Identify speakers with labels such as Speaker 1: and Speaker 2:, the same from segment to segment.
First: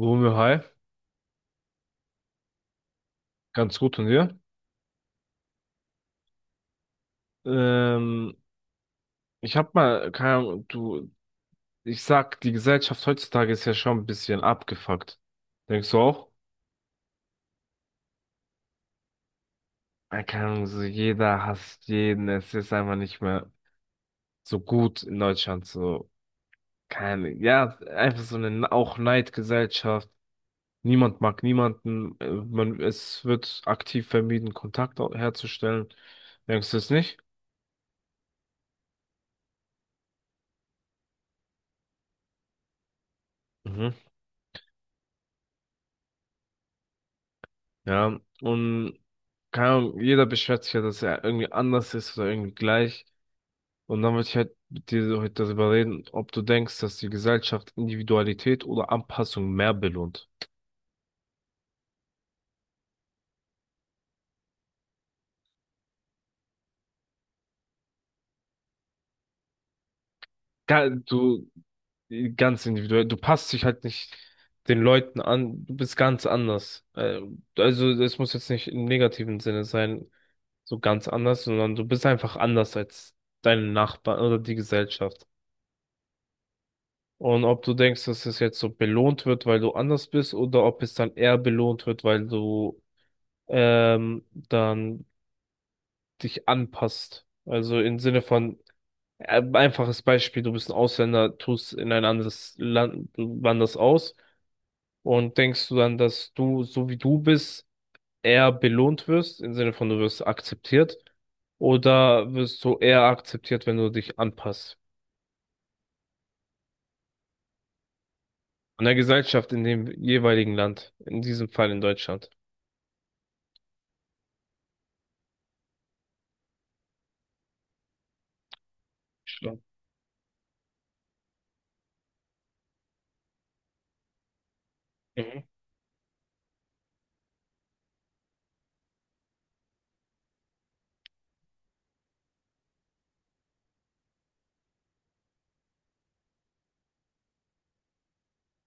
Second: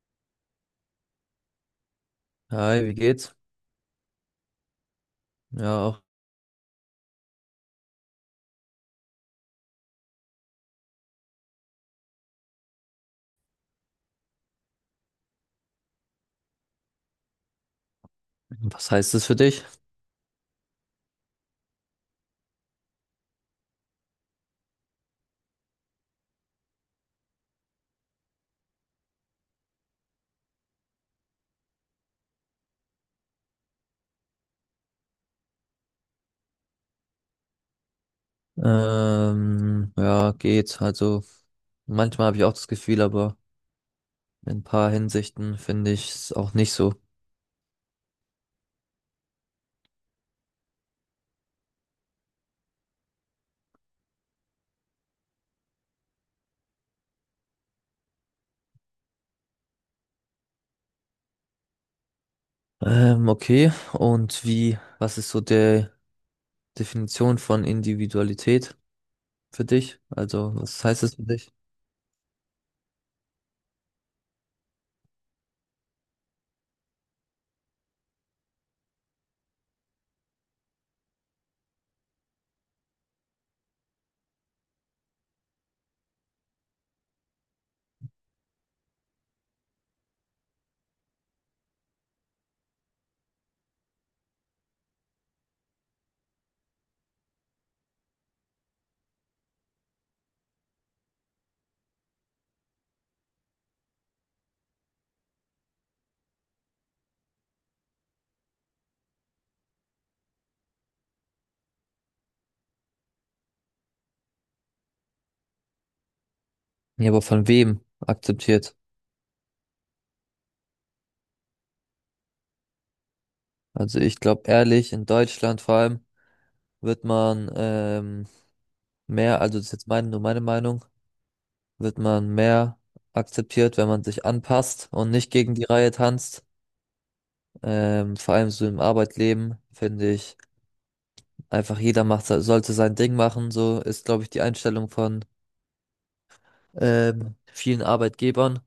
Speaker 1: Romeo, hi,
Speaker 2: Hi, wie geht's?
Speaker 1: ganz gut und dir?
Speaker 2: Ja, auch.
Speaker 1: Ähm, Ich hab mal, keine Ahnung, du, ich sag, die Gesellschaft heutzutage ist ja schon ein bisschen abgefuckt. Denkst du auch?
Speaker 2: Was heißt das für dich?
Speaker 1: Keine Ahnung, so jeder hasst jeden, es ist einfach nicht mehr so gut in Deutschland, so, keine, ja, einfach so eine auch Neidgesellschaft. Niemand mag niemanden, man, es wird aktiv vermieden, herzustellen. Denkst du es nicht?
Speaker 2: Ja, geht. Also manchmal habe ich auch das Gefühl, aber
Speaker 1: Mhm.
Speaker 2: in ein paar Hinsichten finde ich es auch nicht so.
Speaker 1: Ja, und keine Ahnung, jeder beschwert sich ja, dass er irgendwie anders ist oder irgendwie gleich. Und dann wollte ich halt mit dir so heute darüber reden, ob du denkst, dass die Gesellschaft Individualität oder Anpassung mehr belohnt.
Speaker 2: Okay. Und wie, was ist so der Definition von Individualität für dich? Also, was heißt das für
Speaker 1: Du,
Speaker 2: dich?
Speaker 1: ganz individuell, du passt dich halt nicht den Leuten an, du bist ganz anders. Also, das muss jetzt nicht im negativen Sinne sein, so ganz anders, sondern du bist einfach anders als deine Nachbarn oder die Gesellschaft. Und ob du denkst, dass es jetzt so belohnt wird, weil du anders bist, oder ob es dann eher belohnt wird, weil du dann dich anpasst. Also im Sinne von, einfaches Beispiel, du bist ein Ausländer, tust in ein anderes Land, du wanderst aus und denkst du dann, dass du, so wie du bist, eher belohnt wirst, im Sinne von, du wirst akzeptiert, oder wirst du eher akzeptiert, wenn du dich anpasst?
Speaker 2: Ja, aber von wem akzeptiert?
Speaker 1: An der Gesellschaft in dem jeweiligen Land, in diesem Fall in Deutschland.
Speaker 2: Also ich glaube ehrlich, in Deutschland vor allem wird man mehr, also
Speaker 1: Stimmt.
Speaker 2: das ist jetzt meine, nur meine Meinung, wird man mehr akzeptiert, wenn man sich anpasst und nicht gegen die Reihe tanzt. Vor allem so im Arbeitleben finde ich einfach jeder macht, sollte sein Ding machen. So ist, glaube ich, die Einstellung von vielen Arbeitgebern,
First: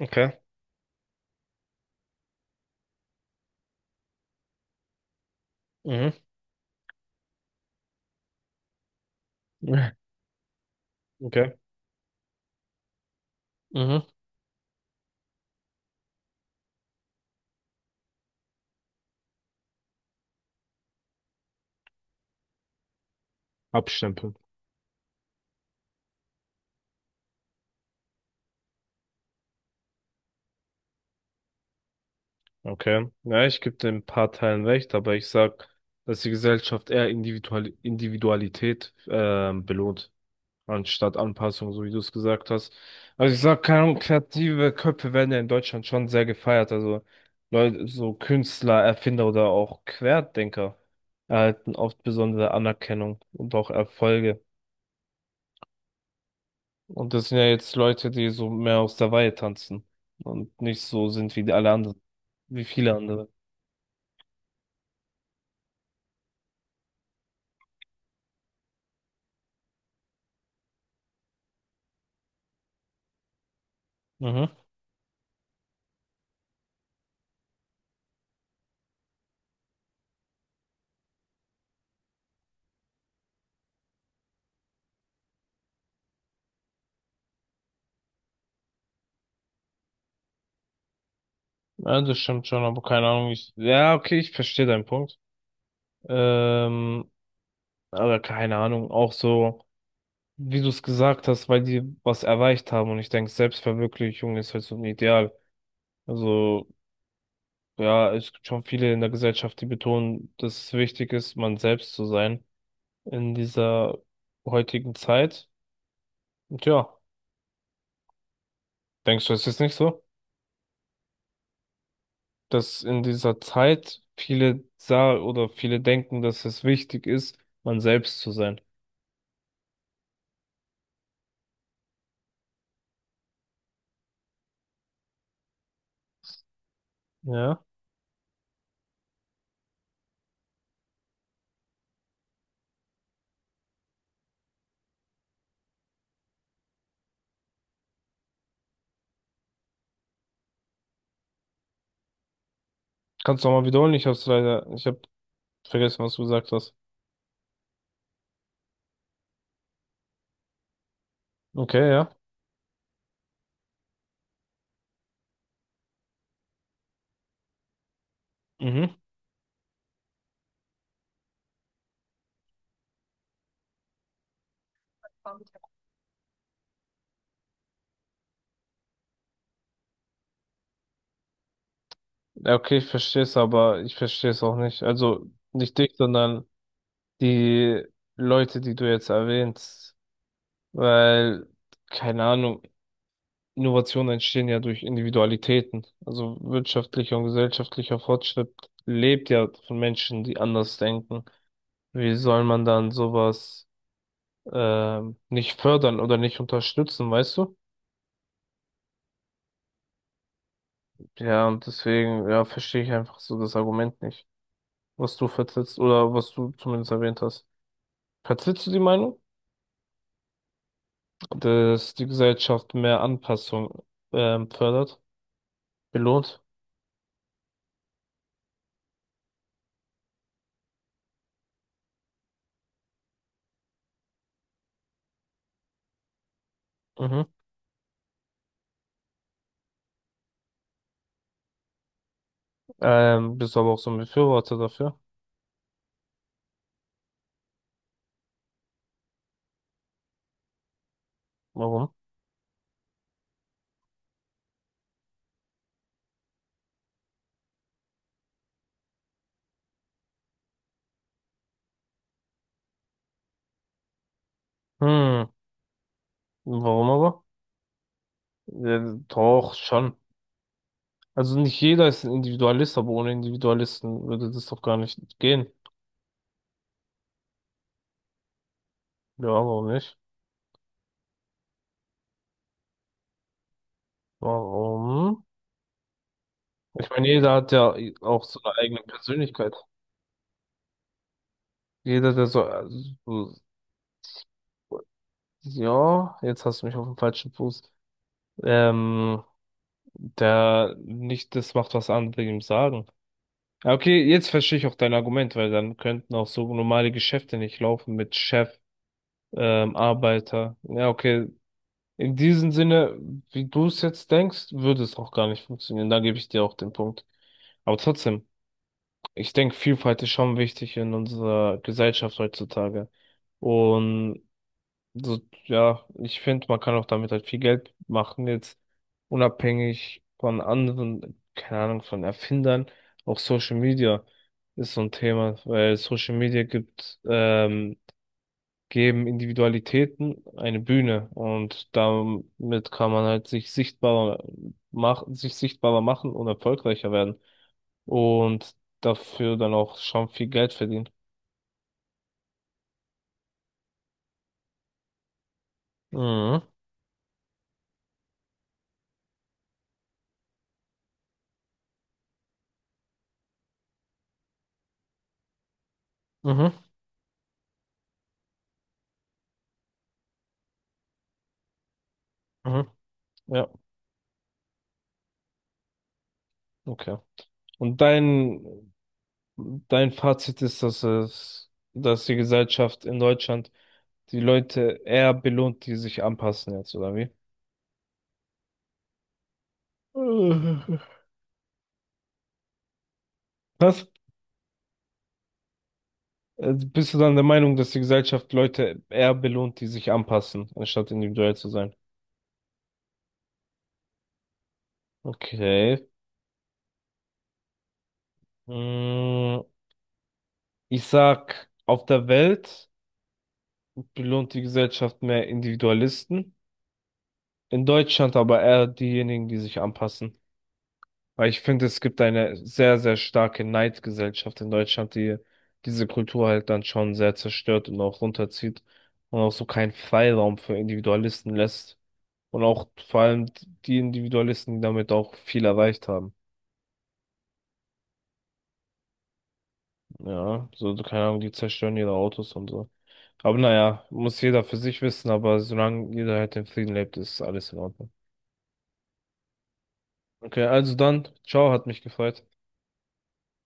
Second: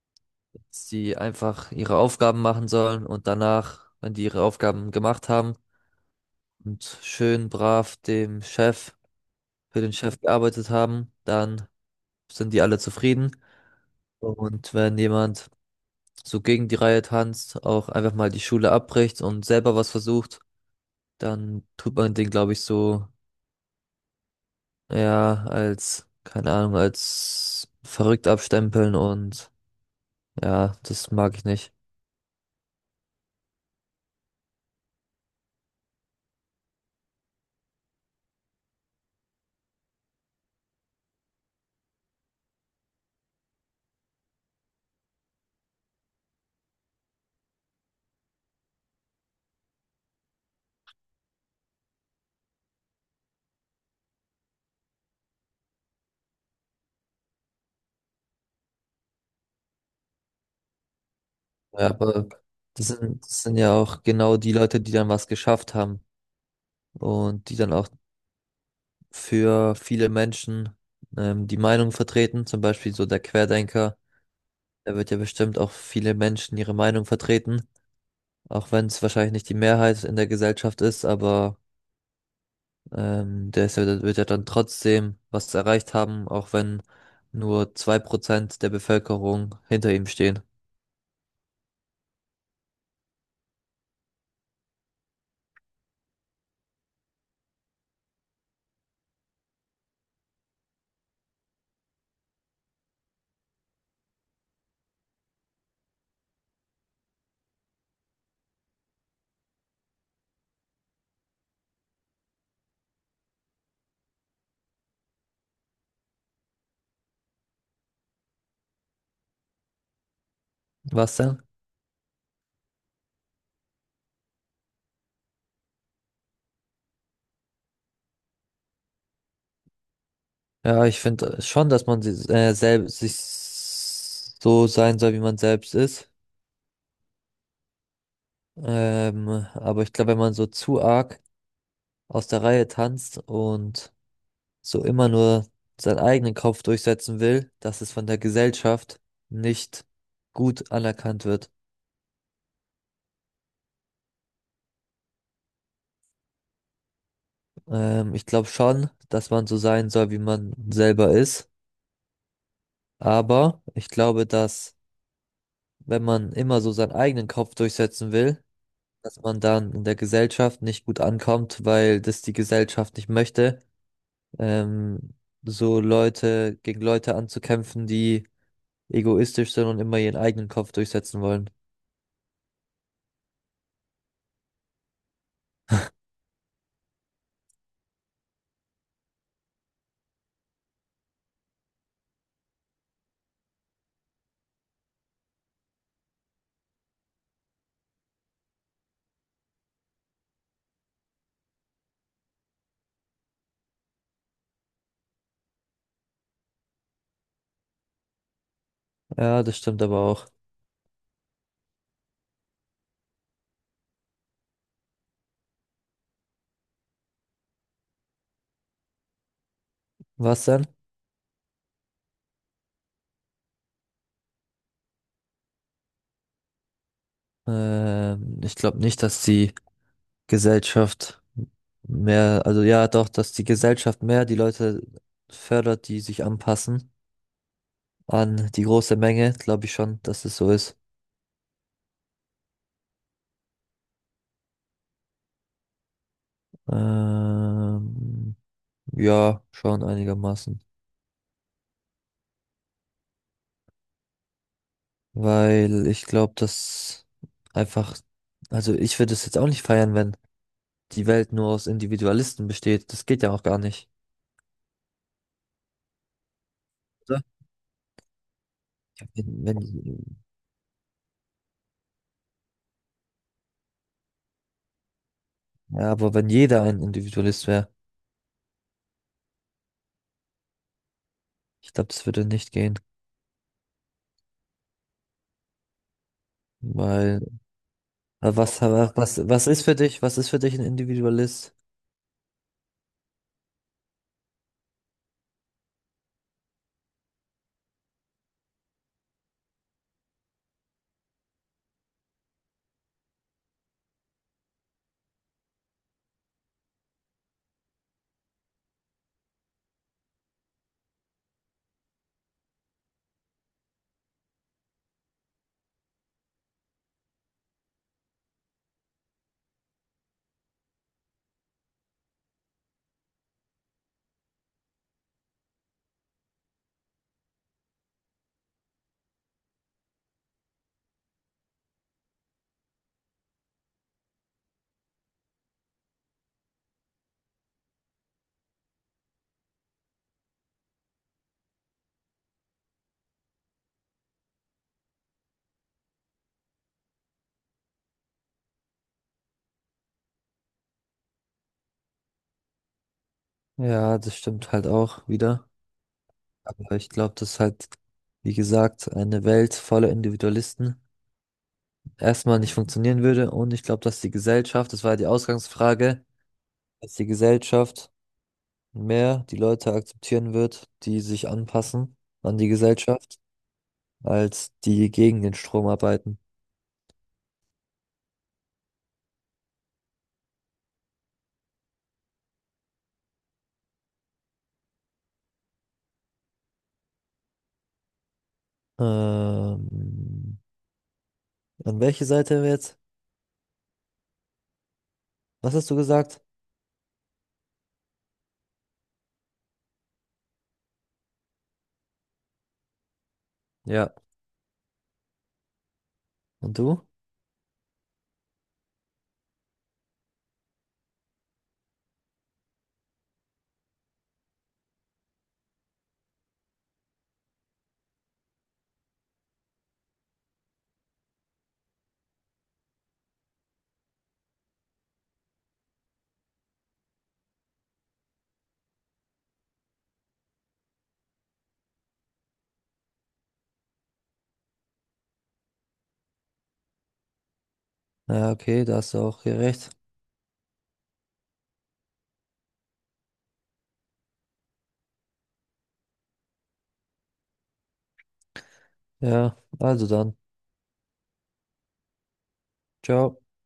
Speaker 1: Okay.
Speaker 2: dass die einfach ihre Aufgaben machen sollen und danach, wenn die ihre Aufgaben gemacht haben
Speaker 1: Mhm.
Speaker 2: und schön brav dem Chef, für den Chef gearbeitet haben,
Speaker 1: Okay.
Speaker 2: dann sind die alle zufrieden.
Speaker 1: Mhm.
Speaker 2: Und wenn jemand so gegen die Reihe tanzt, auch einfach mal die Schule abbricht und selber was versucht, dann tut man den, glaube ich, so
Speaker 1: Abstempeln.
Speaker 2: ja als, keine Ahnung, als verrückt abstempeln und ja, das mag ich nicht.
Speaker 1: Okay. Ja, ich gebe dem ein paar Teilen recht, aber ich sag, dass die Gesellschaft eher Individualität belohnt, anstatt Anpassung, so wie du es gesagt hast. Also ich sag, keine Ahnung, kreative Köpfe werden ja in Deutschland schon sehr gefeiert. Also Leute, so Künstler, Erfinder oder auch Querdenker erhalten oft besondere Anerkennung und auch Erfolge. Und das sind ja jetzt Leute, die so mehr aus der Reihe tanzen und nicht so sind wie die alle
Speaker 2: Ja,
Speaker 1: anderen,
Speaker 2: aber
Speaker 1: wie viele andere.
Speaker 2: das sind ja auch genau die Leute, die dann was geschafft haben und die dann auch für viele Menschen die Meinung vertreten, zum Beispiel so der Querdenker,
Speaker 1: Mhm.
Speaker 2: der wird ja bestimmt auch viele Menschen ihre Meinung vertreten. Auch wenn es wahrscheinlich nicht die Mehrheit in der Gesellschaft ist, aber der ist ja, der wird ja dann trotzdem was erreicht haben, auch wenn nur 2% der Bevölkerung hinter ihm stehen.
Speaker 1: Ja, das stimmt schon, aber keine Ahnung. Ja, okay, ich verstehe deinen Punkt. Ähm, aber keine Ahnung, auch so, wie du es gesagt hast, weil die was erreicht haben und ich denke, Selbstverwirklichung ist halt so ein Ideal. Also, ja, es gibt schon viele in der Gesellschaft, die betonen, dass es wichtig ist, man selbst zu sein in dieser heutigen Zeit. Und ja, denkst du, es ist nicht so?
Speaker 2: Was denn?
Speaker 1: Dass in dieser Zeit viele sah oder viele denken, dass es wichtig ist, man selbst zu sein.
Speaker 2: Ja, ich finde schon, dass man selbst sich so sein soll, wie man selbst ist.
Speaker 1: Ja.
Speaker 2: Ähm, aber ich glaube, wenn man so zu arg aus der Reihe tanzt und so immer nur seinen eigenen Kopf durchsetzen will, dass es von der Gesellschaft nicht gut anerkannt wird.
Speaker 1: Kannst du nochmal wiederholen? Ich hab vergessen, was du gesagt hast.
Speaker 2: Ich glaube schon, dass man so sein soll, wie man selber ist.
Speaker 1: Okay, ja.
Speaker 2: Aber ich glaube, dass wenn man immer so seinen eigenen Kopf durchsetzen will,
Speaker 1: Mhm.
Speaker 2: dass man dann in der Gesellschaft nicht gut ankommt, weil das die Gesellschaft nicht möchte. Ähm, so Leute gegen Leute anzukämpfen, die egoistisch sind und immer ihren eigenen Kopf durchsetzen wollen.
Speaker 1: Ja, okay, ich verstehe es, aber ich verstehe es auch nicht. Also nicht dich, sondern die Leute, die du jetzt erwähnst. Weil, keine Ahnung, Innovationen entstehen ja durch Individualitäten. Also wirtschaftlicher und gesellschaftlicher Fortschritt lebt ja von Menschen, die anders denken. Wie soll man dann sowas nicht fördern oder nicht unterstützen, weißt du?
Speaker 2: Ja, das stimmt aber auch.
Speaker 1: Ja, und deswegen, ja, verstehe ich einfach so das Argument nicht, was du vertrittst oder was du zumindest erwähnt hast. Vertrittst du die Meinung,
Speaker 2: Was denn?
Speaker 1: dass die Gesellschaft mehr Anpassung fördert, belohnt?
Speaker 2: Ich glaube nicht, dass die Gesellschaft mehr, also ja, doch, dass die Gesellschaft mehr die Leute fördert, die sich anpassen
Speaker 1: Mhm.
Speaker 2: an die große Menge, glaube ich schon, dass es so ist.
Speaker 1: Bist aber auch so ein Befürworter dafür.
Speaker 2: Ähm, ja, schon einigermaßen.
Speaker 1: Warum?
Speaker 2: Weil ich glaube, dass einfach, also ich würde es jetzt auch nicht feiern, wenn die Welt nur aus Individualisten besteht. Das geht ja auch gar nicht.
Speaker 1: Hm, warum aber?
Speaker 2: Oder?
Speaker 1: Ja,
Speaker 2: Wenn,
Speaker 1: doch,
Speaker 2: wenn,
Speaker 1: schon. Also nicht jeder ist ein Individualist, aber ohne Individualisten würde das doch gar nicht gehen.
Speaker 2: ja, aber wenn jeder ein Individualist wäre,
Speaker 1: Ja, warum nicht?
Speaker 2: ich glaube, das würde nicht gehen.
Speaker 1: Warum? Ich meine,
Speaker 2: Weil
Speaker 1: jeder hat ja auch so
Speaker 2: aber
Speaker 1: eine eigene
Speaker 2: Was
Speaker 1: Persönlichkeit.
Speaker 2: ist für dich, was ist für dich ein Individualist?
Speaker 1: Jeder, der so, so- ja, jetzt hast du mich auf den falschen Fuß. Ähm, Der nicht das macht, was andere ihm sagen. Ja, okay, jetzt verstehe ich auch dein Argument, weil dann könnten auch so normale Geschäfte nicht laufen mit Chef, Arbeiter. Ja, okay. In diesem Sinne, wie du es jetzt denkst, würde es auch gar nicht funktionieren. Da gebe ich dir auch den Punkt. Aber trotzdem. Ich denke, Vielfalt ist schon wichtig in unserer Gesellschaft heutzutage. Und so, ja, ich finde, man kann auch damit halt viel Geld machen, jetzt unabhängig von anderen, keine Ahnung, von Erfindern. Auch Social Media ist so ein Thema, weil geben Individualitäten eine Bühne und damit kann man halt sich sichtbarer machen und erfolgreicher werden und dafür dann auch schon viel Geld verdient.
Speaker 2: Ja, das stimmt halt auch wieder.
Speaker 1: Mhm.
Speaker 2: Aber ich glaube, dass halt, wie gesagt, eine Welt voller Individualisten erstmal nicht funktionieren würde. Und ich glaube, dass die Gesellschaft, das war ja die Ausgangsfrage,
Speaker 1: Mhm.
Speaker 2: dass die Gesellschaft mehr die Leute akzeptieren wird, die sich anpassen an die
Speaker 1: Mhm.
Speaker 2: Gesellschaft,
Speaker 1: Ja,
Speaker 2: als die gegen den Strom arbeiten.
Speaker 1: okay. Und dein, dein Fazit ist, dass die Gesellschaft in Deutschland die Leute eher belohnt, die sich anpassen jetzt, oder wie?
Speaker 2: Ähm,
Speaker 1: Äh.
Speaker 2: An welche Seite jetzt?
Speaker 1: Was?
Speaker 2: Was hast du gesagt?
Speaker 1: Bist du dann der Meinung, dass die Gesellschaft Leute eher belohnt, die sich anpassen, anstatt individuell zu sein?
Speaker 2: Ja.
Speaker 1: Okay.
Speaker 2: Und du?
Speaker 1: Mm, ich sag, auf der Welt. Belohnt die Gesellschaft mehr Individualisten, in Deutschland aber eher diejenigen, die sich anpassen. Weil ich finde, es gibt eine sehr, sehr starke Neidgesellschaft in Deutschland, die diese Kultur halt dann schon sehr zerstört und auch runterzieht und auch so keinen Freiraum für Individualisten lässt. Und auch vor allem die Individualisten, die damit auch viel erreicht haben.
Speaker 2: Ja, okay, da hast du auch gerecht.
Speaker 1: Ja, so, keine Ahnung, die zerstören ihre Autos und so. Aber naja, muss jeder für sich wissen, aber solange jeder halt in Frieden lebt, ist alles in Ordnung.
Speaker 2: Ja, also dann.
Speaker 1: Okay, also dann, ciao, hat mich gefreut.
Speaker 2: Ciao.